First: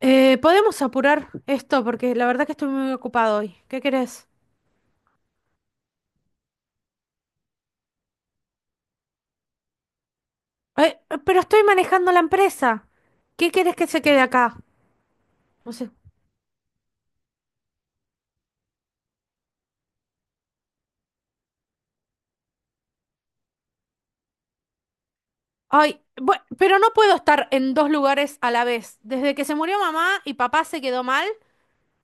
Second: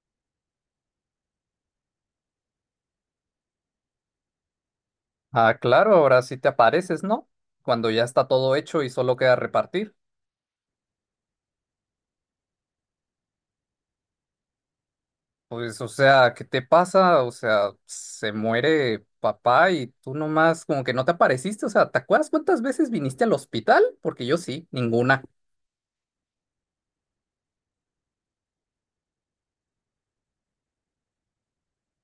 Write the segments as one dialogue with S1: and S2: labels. S1: Podemos apurar esto porque la verdad que estoy muy ocupado hoy. ¿Qué querés?
S2: Ah, claro, ahora sí te apareces, ¿no? Cuando ya está todo hecho y solo queda repartir.
S1: Pero estoy manejando la empresa. ¿Qué querés que se quede acá? No
S2: Pues,
S1: sé.
S2: o sea, ¿qué te pasa? O sea, se muere papá y tú nomás como que no te apareciste. O sea, ¿te acuerdas cuántas veces viniste al hospital? Porque yo sí, ninguna.
S1: Ay, pero no puedo estar en dos lugares a la vez. Desde que se murió mamá y papá se quedó mal,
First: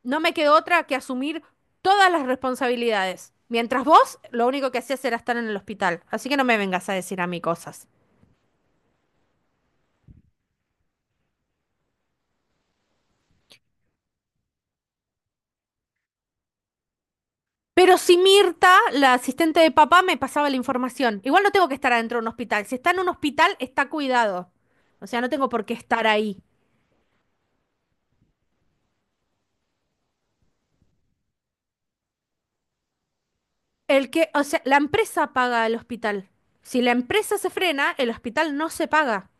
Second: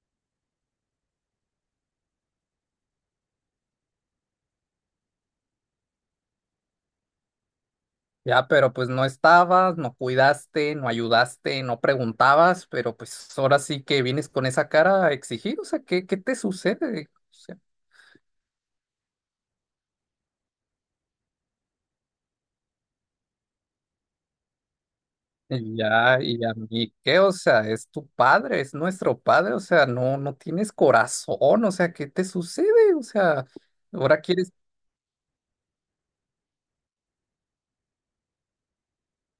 S1: no me quedó otra que asumir todas las responsabilidades. Mientras vos, lo único que hacías era estar en el hospital. Así que no me vengas a decir a mí cosas.
S2: Ya, pero pues no estabas, no cuidaste, no ayudaste, no preguntabas, pero pues ahora sí que vienes con esa cara a exigir. O sea, ¿qué te sucede? O sea,
S1: Pero si Mirta, la asistente de papá, me pasaba la información. Igual no tengo que estar adentro de un hospital. Si está en un hospital, está cuidado. O sea, no tengo por qué
S2: Y
S1: estar
S2: Ya,
S1: ahí.
S2: y a mí, ¿qué? O sea, es tu padre, es nuestro padre, o sea, no, no tienes corazón, o sea, ¿qué te sucede? O sea,
S1: El
S2: ahora
S1: que, o
S2: quieres,
S1: sea, la empresa paga el hospital. Si la empresa se frena, el hospital no se paga.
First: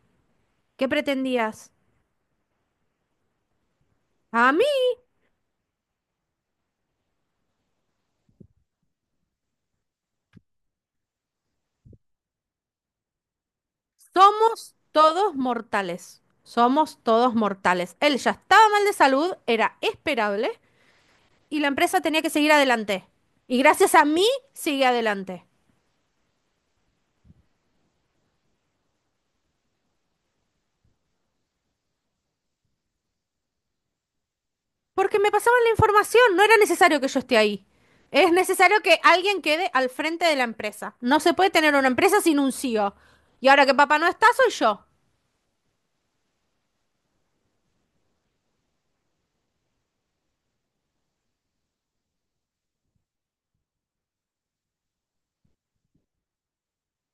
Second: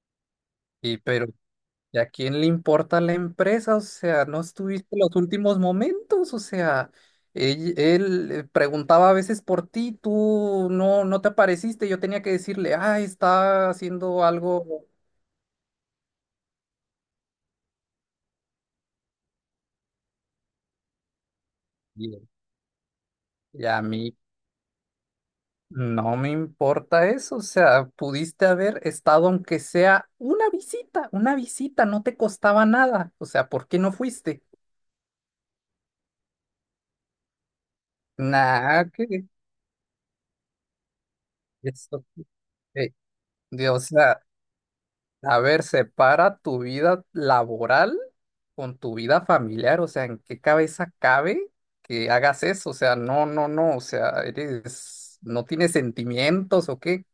S1: ¿Qué
S2: y pero
S1: pretendías?
S2: ¿y a quién le importa la empresa? O sea, no
S1: A mí
S2: estuviste en los últimos momentos, o sea, preguntaba a veces por ti, tú no, no te apareciste, yo tenía que decirle, ah, está haciendo algo,
S1: somos todos mortales. Somos todos mortales. Él ya estaba mal de salud, era esperable, y la empresa
S2: y,
S1: tenía que seguir adelante. Y
S2: y a
S1: gracias a
S2: mí.
S1: mí, sigue adelante.
S2: No me importa eso, o sea, pudiste haber estado aunque sea una visita, no te costaba nada, o sea, ¿por qué no fuiste?
S1: Porque me pasaban la información, no era necesario que yo esté ahí. Es necesario
S2: Nah,
S1: que
S2: que
S1: alguien quede al frente de la empresa. No se puede tener una
S2: eso,
S1: empresa sin un
S2: eh,
S1: CEO. Y ahora que
S2: o
S1: papá no
S2: sea,
S1: está, soy yo.
S2: a ver, separa tu vida laboral con tu vida familiar, o sea, ¿en qué cabeza cabe que hagas eso? O sea, no, no, no, o sea, eres, no tienes sentimientos o qué,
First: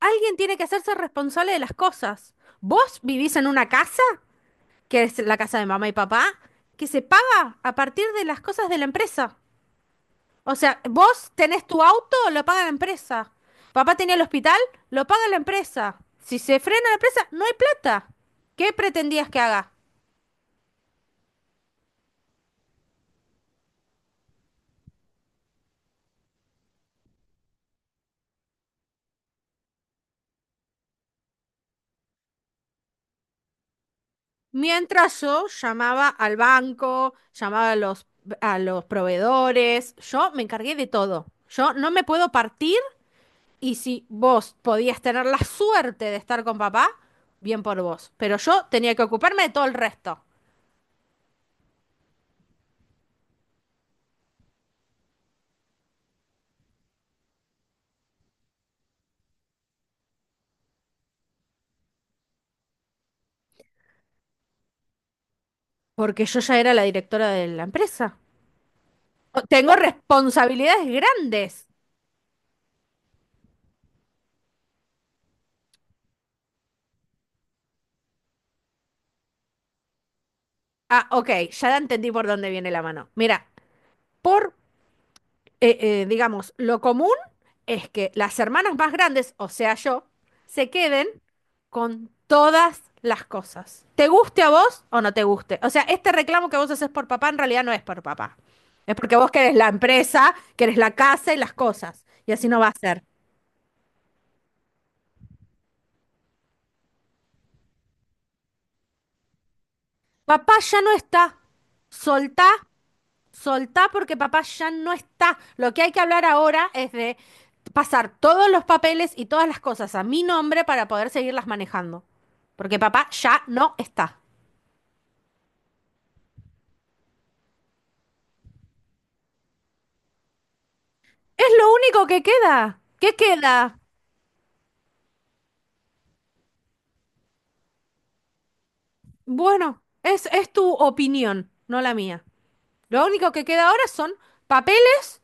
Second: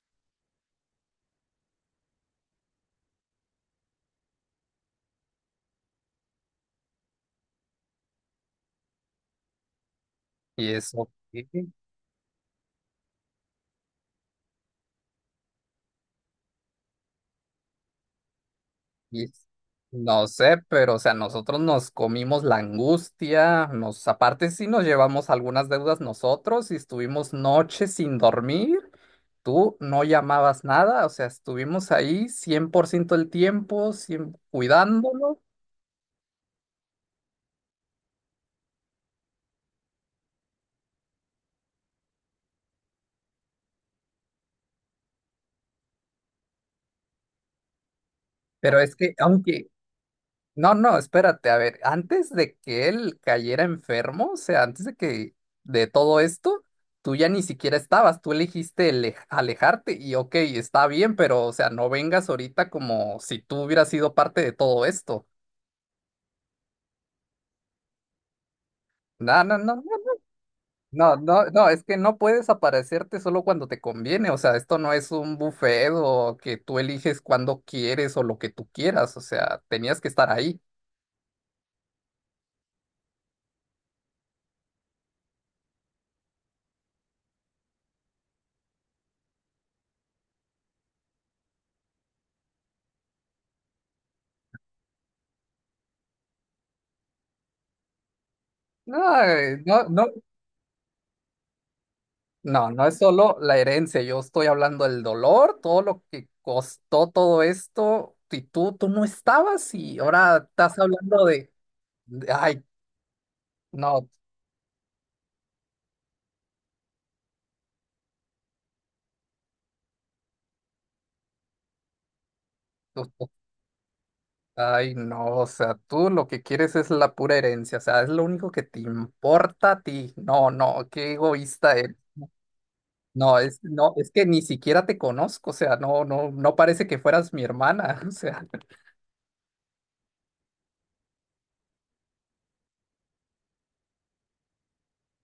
S1: Alguien tiene que hacerse responsable de las cosas. Vos vivís en una casa, que es la casa de mamá y papá, que se paga a partir de las cosas de la empresa. O
S2: y
S1: sea,
S2: eso,
S1: vos
S2: ¿qué?
S1: tenés tu auto, lo paga la empresa. Papá tenía el hospital, lo paga la empresa. Si se frena la empresa, no hay plata. ¿Qué
S2: Y
S1: pretendías que haga?
S2: no sé, pero o sea, nosotros nos comimos la angustia, nos aparte sí nos llevamos algunas deudas nosotros y estuvimos noches sin dormir. Tú no llamabas nada, o sea, estuvimos ahí 100% el tiempo, 100
S1: Mientras
S2: cuidándolo,
S1: yo llamaba al banco, llamaba a a los proveedores, yo me encargué de todo. Yo no me puedo partir y si vos podías tener la suerte de estar con papá, bien por vos. Pero yo
S2: pero
S1: tenía
S2: es
S1: que
S2: que
S1: ocuparme de todo
S2: aunque
S1: el resto,
S2: no, no, espérate, a ver, antes de que él cayera enfermo, o sea, antes de que de todo esto, tú ya ni siquiera estabas, tú elegiste alejarte y ok, está bien, pero o sea, no vengas ahorita como si tú hubieras sido parte de todo esto.
S1: porque yo ya era la directora de la empresa.
S2: No, no,
S1: Tengo
S2: no, no,
S1: responsabilidades
S2: no, no,
S1: grandes.
S2: no, es que no puedes aparecerte solo cuando te conviene, o sea, esto no es un buffet o que tú eliges cuando quieres o lo que tú quieras, o sea, tenías que estar ahí.
S1: Ah, ok, ya entendí por dónde viene la mano. Mira, por digamos, lo común es que las hermanas más grandes, o sea yo, se queden con todas las cosas. ¿Te guste a vos o no te guste? O sea, este reclamo que vos haces por papá en realidad no es por papá. Es
S2: No,
S1: porque vos querés la
S2: no, no.
S1: empresa, querés la casa y las cosas. Y así no va
S2: No,
S1: a
S2: no es
S1: ser.
S2: solo la herencia, yo estoy hablando del dolor, todo lo que costó todo esto, y tú no estabas y ahora
S1: Papá
S2: estás
S1: ya no
S2: hablando
S1: está.
S2: de,
S1: Soltá.
S2: ay,
S1: Soltá
S2: no,
S1: porque papá ya no está. Lo que hay que hablar ahora es de pasar todos los papeles y todas las cosas a mi nombre para poder seguirlas manejando. Porque
S2: tú-
S1: papá
S2: tú-
S1: ya no está.
S2: ay, no, o sea, tú lo que quieres es la pura herencia, o sea, es lo único que te importa a ti, no, no, qué
S1: Es lo
S2: egoísta eres.
S1: único que queda. ¿Qué
S2: No, es,
S1: queda?
S2: no, es que ni siquiera te conozco, o sea, no, no, no parece que fueras mi hermana, o sea.
S1: Bueno, es tu opinión, no la mía. Lo único que queda ahora son papeles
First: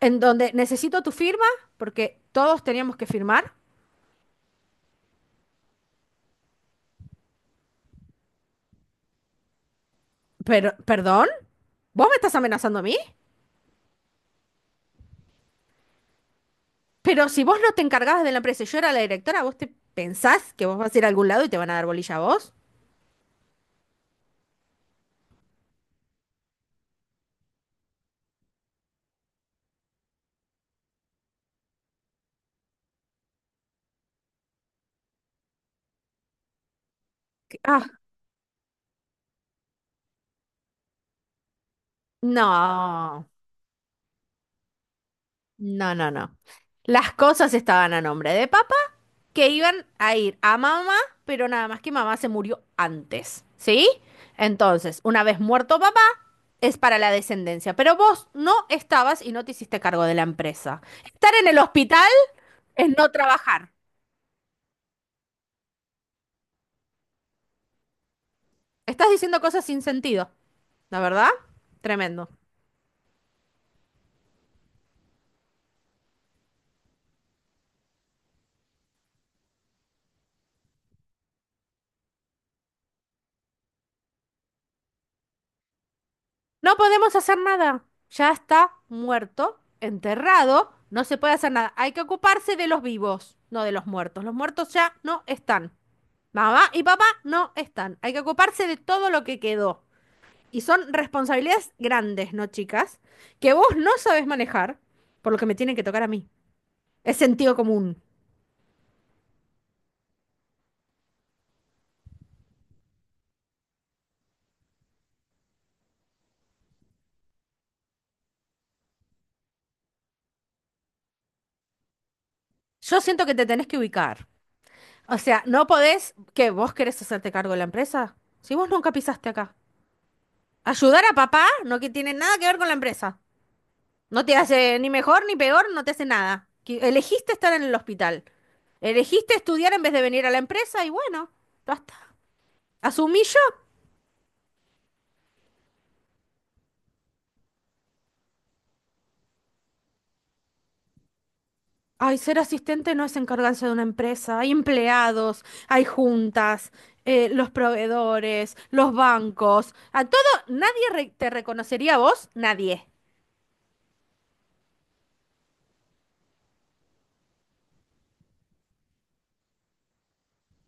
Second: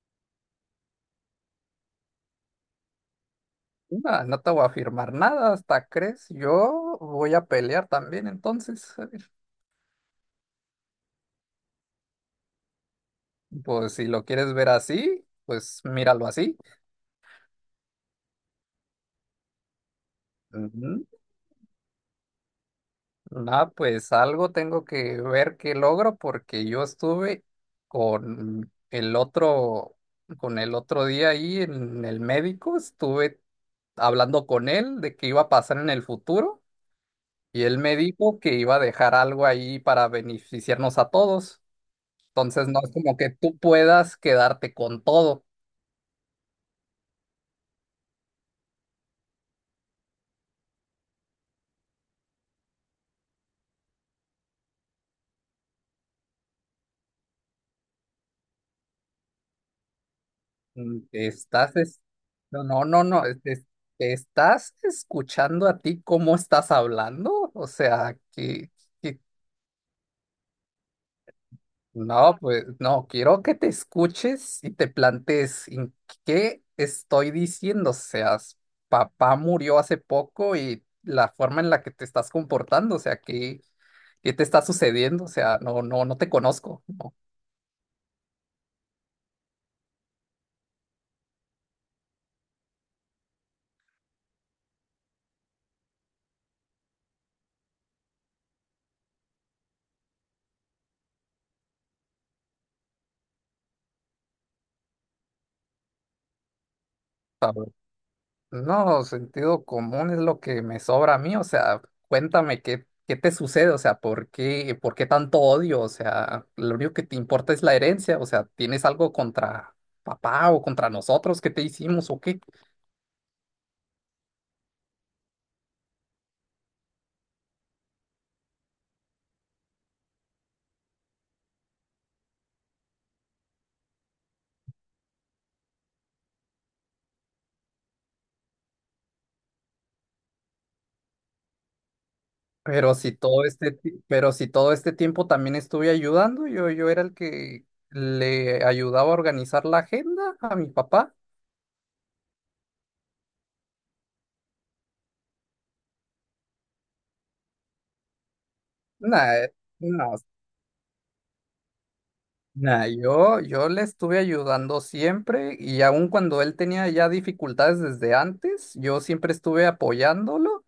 S1: en donde necesito tu firma, porque todos teníamos que firmar.
S2: No, no te voy a firmar nada, hasta crees. Yo voy a pelear también, entonces.
S1: Pero ¿perdón? ¿Vos me estás amenazando a mí?
S2: Pues si lo quieres ver así, pues míralo así.
S1: Pero si vos no te encargabas de la empresa y yo era la directora, ¿vos te pensás que vos
S2: Ujú.
S1: vas a ir a algún lado y te van a dar bolilla a vos?
S2: Nah, pues algo tengo que ver qué logro porque yo estuve con el otro, con el otro día ahí en el médico, estuve hablando con él de qué iba a pasar en el futuro y él
S1: Ah,
S2: me dijo que iba a dejar algo ahí para beneficiarnos a todos. Entonces no es como
S1: no,
S2: que tú puedas quedarte con todo.
S1: no, no, no. Las cosas estaban a nombre de papá, que iban a ir a mamá, pero nada más que mamá se murió antes, ¿sí? Entonces, una vez muerto papá, es para la descendencia, pero vos no estabas y no te hiciste cargo de la empresa.
S2: Mm.
S1: Estar en el
S2: Estás, es-
S1: hospital
S2: no, no,
S1: es
S2: no,
S1: no
S2: no,
S1: trabajar.
S2: te estás escuchando a ti cómo estás hablando, o sea,
S1: Estás
S2: que-
S1: diciendo cosas sin sentido, la verdad. Tremendo.
S2: no, pues, no, quiero que te escuches y te plantees en qué estoy diciendo, o sea, papá murió hace poco y la forma en la que te estás comportando, o sea, qué, te está sucediendo, o sea, no, no, no te
S1: No
S2: conozco,
S1: podemos hacer nada. Ya está muerto, enterrado, no se puede hacer nada. Hay que ocuparse de los vivos, no de los muertos. Los muertos ya no están. Mamá y papá no están. Hay que ocuparse de todo lo que quedó. Y son responsabilidades grandes, ¿no, chicas? Que vos no sabés manejar, por lo que me tienen que tocar a mí. Es sentido
S2: no.
S1: común.
S2: No, sentido común es lo que me sobra a mí, o sea, cuéntame qué te sucede, o sea, ¿por qué, tanto odio? O sea, lo único que te importa es la herencia, o sea, ¿tienes algo contra papá o contra nosotros que te hicimos o qué?
S1: Yo siento que te tenés que ubicar. O sea, no podés que vos querés hacerte cargo de la empresa. Si vos nunca pisaste acá. Ayudar a papá no que tiene nada que ver con la empresa. No te hace ni mejor ni peor, no te hace nada. Elegiste estar en el hospital. Elegiste estudiar en vez de venir a la empresa y bueno, basta.
S2: Pero si
S1: Asumí yo.
S2: pero si todo este tiempo también estuve ayudando, yo era el que le ayudaba a organizar la agenda a mi papá.
S1: Ay, ser asistente no es encargarse de una empresa. Hay empleados, hay juntas, los proveedores, los
S2: Nah,
S1: bancos. A
S2: no.
S1: todo, nadie re- te reconocería a vos, nadie.
S2: Nah, yo le estuve ayudando siempre y aun cuando él tenía ya dificultades desde antes, yo siempre estuve apoyándolo.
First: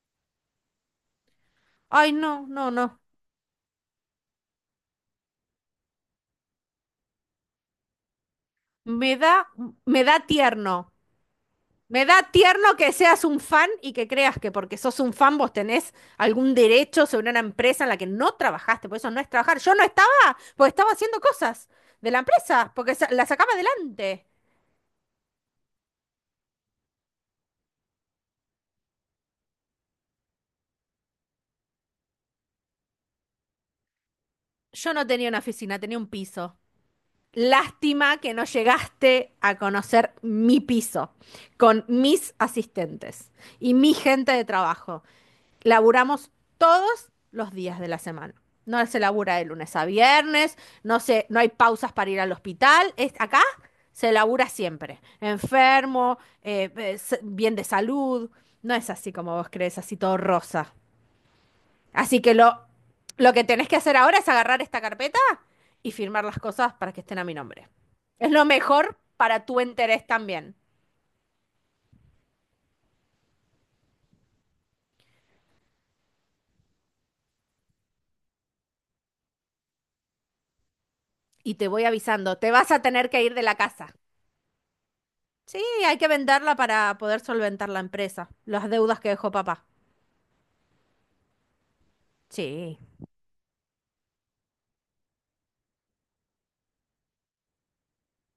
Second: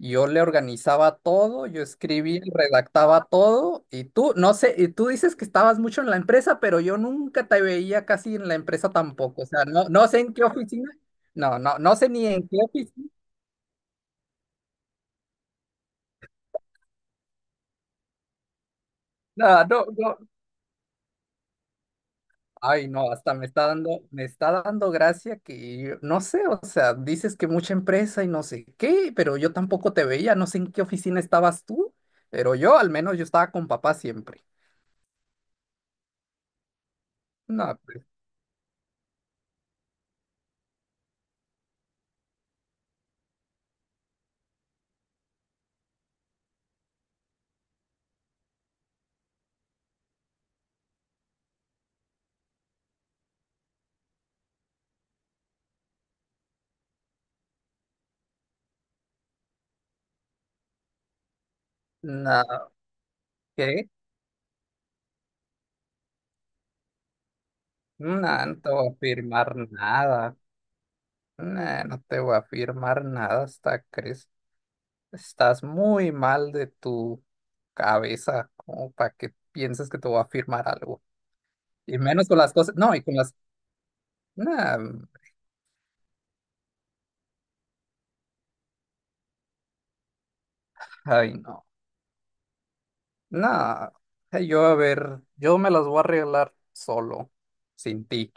S2: Yo le organizaba todo, yo
S1: Ay,
S2: escribía,
S1: no,
S2: y
S1: no, no.
S2: redactaba todo y tú, no sé, y tú dices que estabas mucho en la empresa, pero yo nunca te veía casi en la empresa
S1: Me da,
S2: tampoco. O sea, no,
S1: me
S2: no
S1: da
S2: sé en qué
S1: tierno.
S2: oficina, no, no, no
S1: Me
S2: sé
S1: da
S2: ni en qué
S1: tierno que
S2: oficina,
S1: seas un fan y que creas que porque sos un fan vos tenés algún derecho sobre una empresa en la que no trabajaste, por eso no es trabajar.
S2: no,
S1: Yo no estaba,
S2: no.
S1: porque estaba haciendo cosas de la empresa,
S2: Ay,
S1: porque
S2: no,
S1: la
S2: hasta
S1: sacaba
S2: me
S1: adelante.
S2: está dando gracia que no sé, o sea, dices que mucha empresa y no sé qué, pero yo tampoco te veía, no sé en qué oficina estabas tú, pero yo al menos yo estaba con papá siempre.
S1: Yo no tenía una oficina, tenía un piso.
S2: No, pues,
S1: Lástima que no llegaste a conocer mi piso con mis asistentes y mi gente de trabajo. Laburamos todos los días de la semana. No se labura de lunes a viernes, no hay pausas para ir al hospital. Es, acá se labura siempre. Enfermo, bien de salud. No es así como vos crees, así todo rosa. Así que
S2: no,
S1: lo que tenés que
S2: ¿qué?
S1: hacer ahora es agarrar esta carpeta y firmar las cosas para que estén a mi nombre.
S2: No,
S1: Es lo
S2: no te voy a
S1: mejor para
S2: firmar
S1: tu interés
S2: nada.
S1: también.
S2: No, no te voy a firmar nada hasta crees. Estás muy mal de tu cabeza, como para que pienses que te voy a firmar algo.
S1: Y te voy
S2: Y menos
S1: avisando,
S2: con
S1: te
S2: las
S1: vas
S2: cosas,
S1: a
S2: no, y
S1: tener
S2: con
S1: que ir de la casa.
S2: no,
S1: Sí, hay que venderla para poder solventar la empresa, las deudas que dejó papá.
S2: ay, no.
S1: Sí,
S2: Nah, yo a ver, yo me las voy a arreglar solo, sin ti.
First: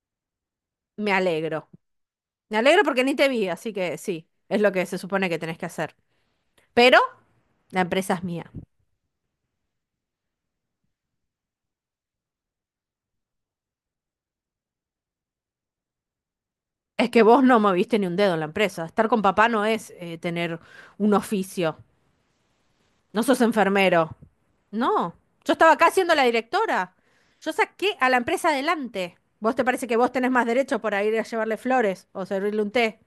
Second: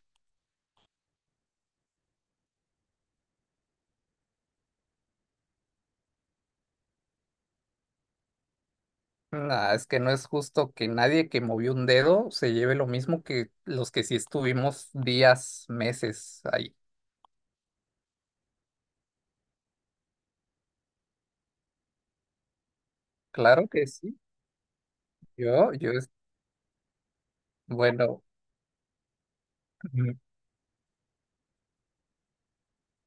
S1: me alegro. Me alegro porque ni te vi, así que sí, es lo que se supone que tenés que hacer. Pero la empresa es mía.
S2: Nah, es que no es justo que nadie que movió un dedo se lleve lo mismo que los que sí estuvimos días, meses ahí.
S1: Es que vos no moviste ni un dedo en la empresa. Estar con papá no es tener un oficio. No sos
S2: Claro que
S1: enfermero.
S2: sí.
S1: No, yo estaba
S2: Yo,
S1: acá
S2: yo es,
S1: siendo la directora. Yo saqué a la
S2: bueno,
S1: empresa adelante. ¿Vos te parece que vos
S2: mm,
S1: tenés más derecho por ir a llevarle flores o servirle un té?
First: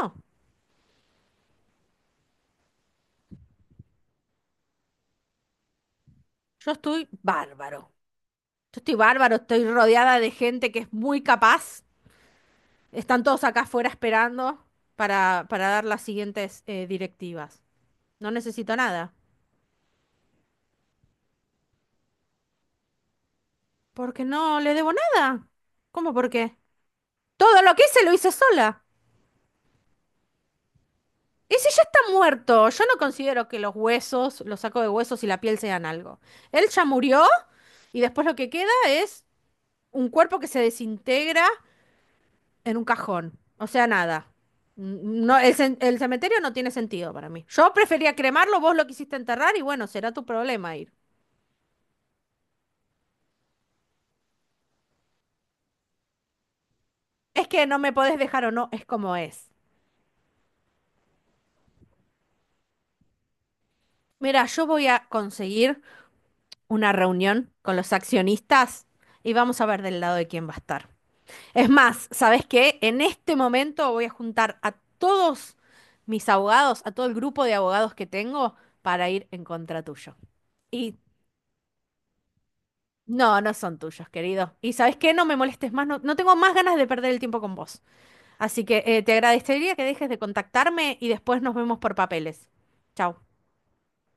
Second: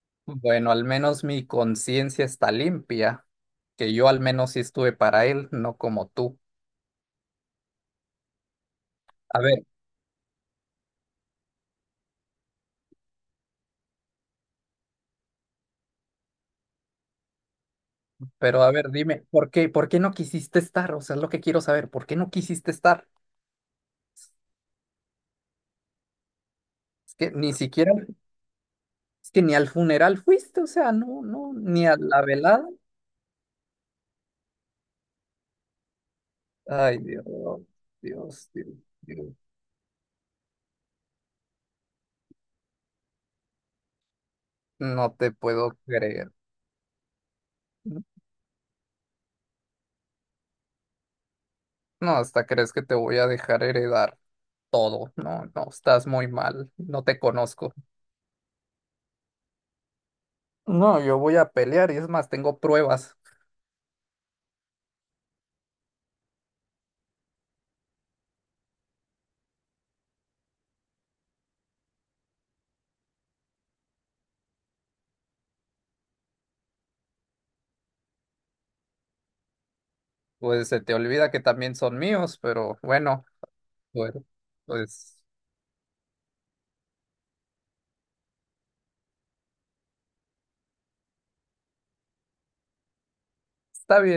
S1: No,
S2: bueno, al menos mi conciencia está limpia, que yo al menos sí estuve para él, no como tú.
S1: yo estoy bárbaro. Yo estoy bárbaro,
S2: A
S1: estoy
S2: ver,
S1: rodeada de gente que es muy capaz. Están todos acá afuera esperando para dar las siguientes directivas. No
S2: pero a
S1: necesito
S2: ver,
S1: nada.
S2: dime, ¿por qué, no quisiste estar? O sea, es lo que quiero saber, ¿por qué no quisiste estar?
S1: Porque no le debo nada. ¿Cómo por qué?
S2: Es que ni
S1: Todo lo que
S2: siquiera
S1: hice lo hice sola.
S2: Es que ni al funeral fuiste, o sea, no, no,
S1: Y si ya
S2: ni a
S1: está
S2: la velada.
S1: muerto, yo no considero que los huesos, los sacos de huesos y la piel sean algo. Él ya
S2: Ay,
S1: murió
S2: Dios,
S1: y después lo que
S2: Dios,
S1: queda
S2: Dios,
S1: es
S2: Dios.
S1: un cuerpo que se desintegra en un cajón. O sea, nada.
S2: No
S1: Mm,
S2: te
S1: no,
S2: puedo
S1: el
S2: creer.
S1: cementerio no tiene sentido para mí. Yo prefería cremarlo, vos lo quisiste enterrar y bueno, será tu problema ir.
S2: No, hasta crees que te voy a dejar heredar todo. No, no, estás muy mal. No te
S1: Es que
S2: conozco.
S1: no me podés dejar o no, es como es.
S2: No, yo voy a pelear y es más, tengo pruebas.
S1: Mira, yo voy a conseguir una reunión con los accionistas y vamos a ver del lado de quién va a estar. Es más, ¿sabés qué? En este momento voy a juntar a todos mis abogados, a todo el grupo de abogados que tengo para ir en contra tuyo.
S2: Pues se te
S1: Y
S2: olvida que también son míos, pero bueno,
S1: no, no son tuyos,
S2: bueno,
S1: querido. Y ¿sabes qué?
S2: pues
S1: No me molestes más, no, no tengo más ganas de perder el tiempo con vos. Así que te agradecería que dejes de contactarme y después nos vemos por papeles. Chau.
S2: está bien.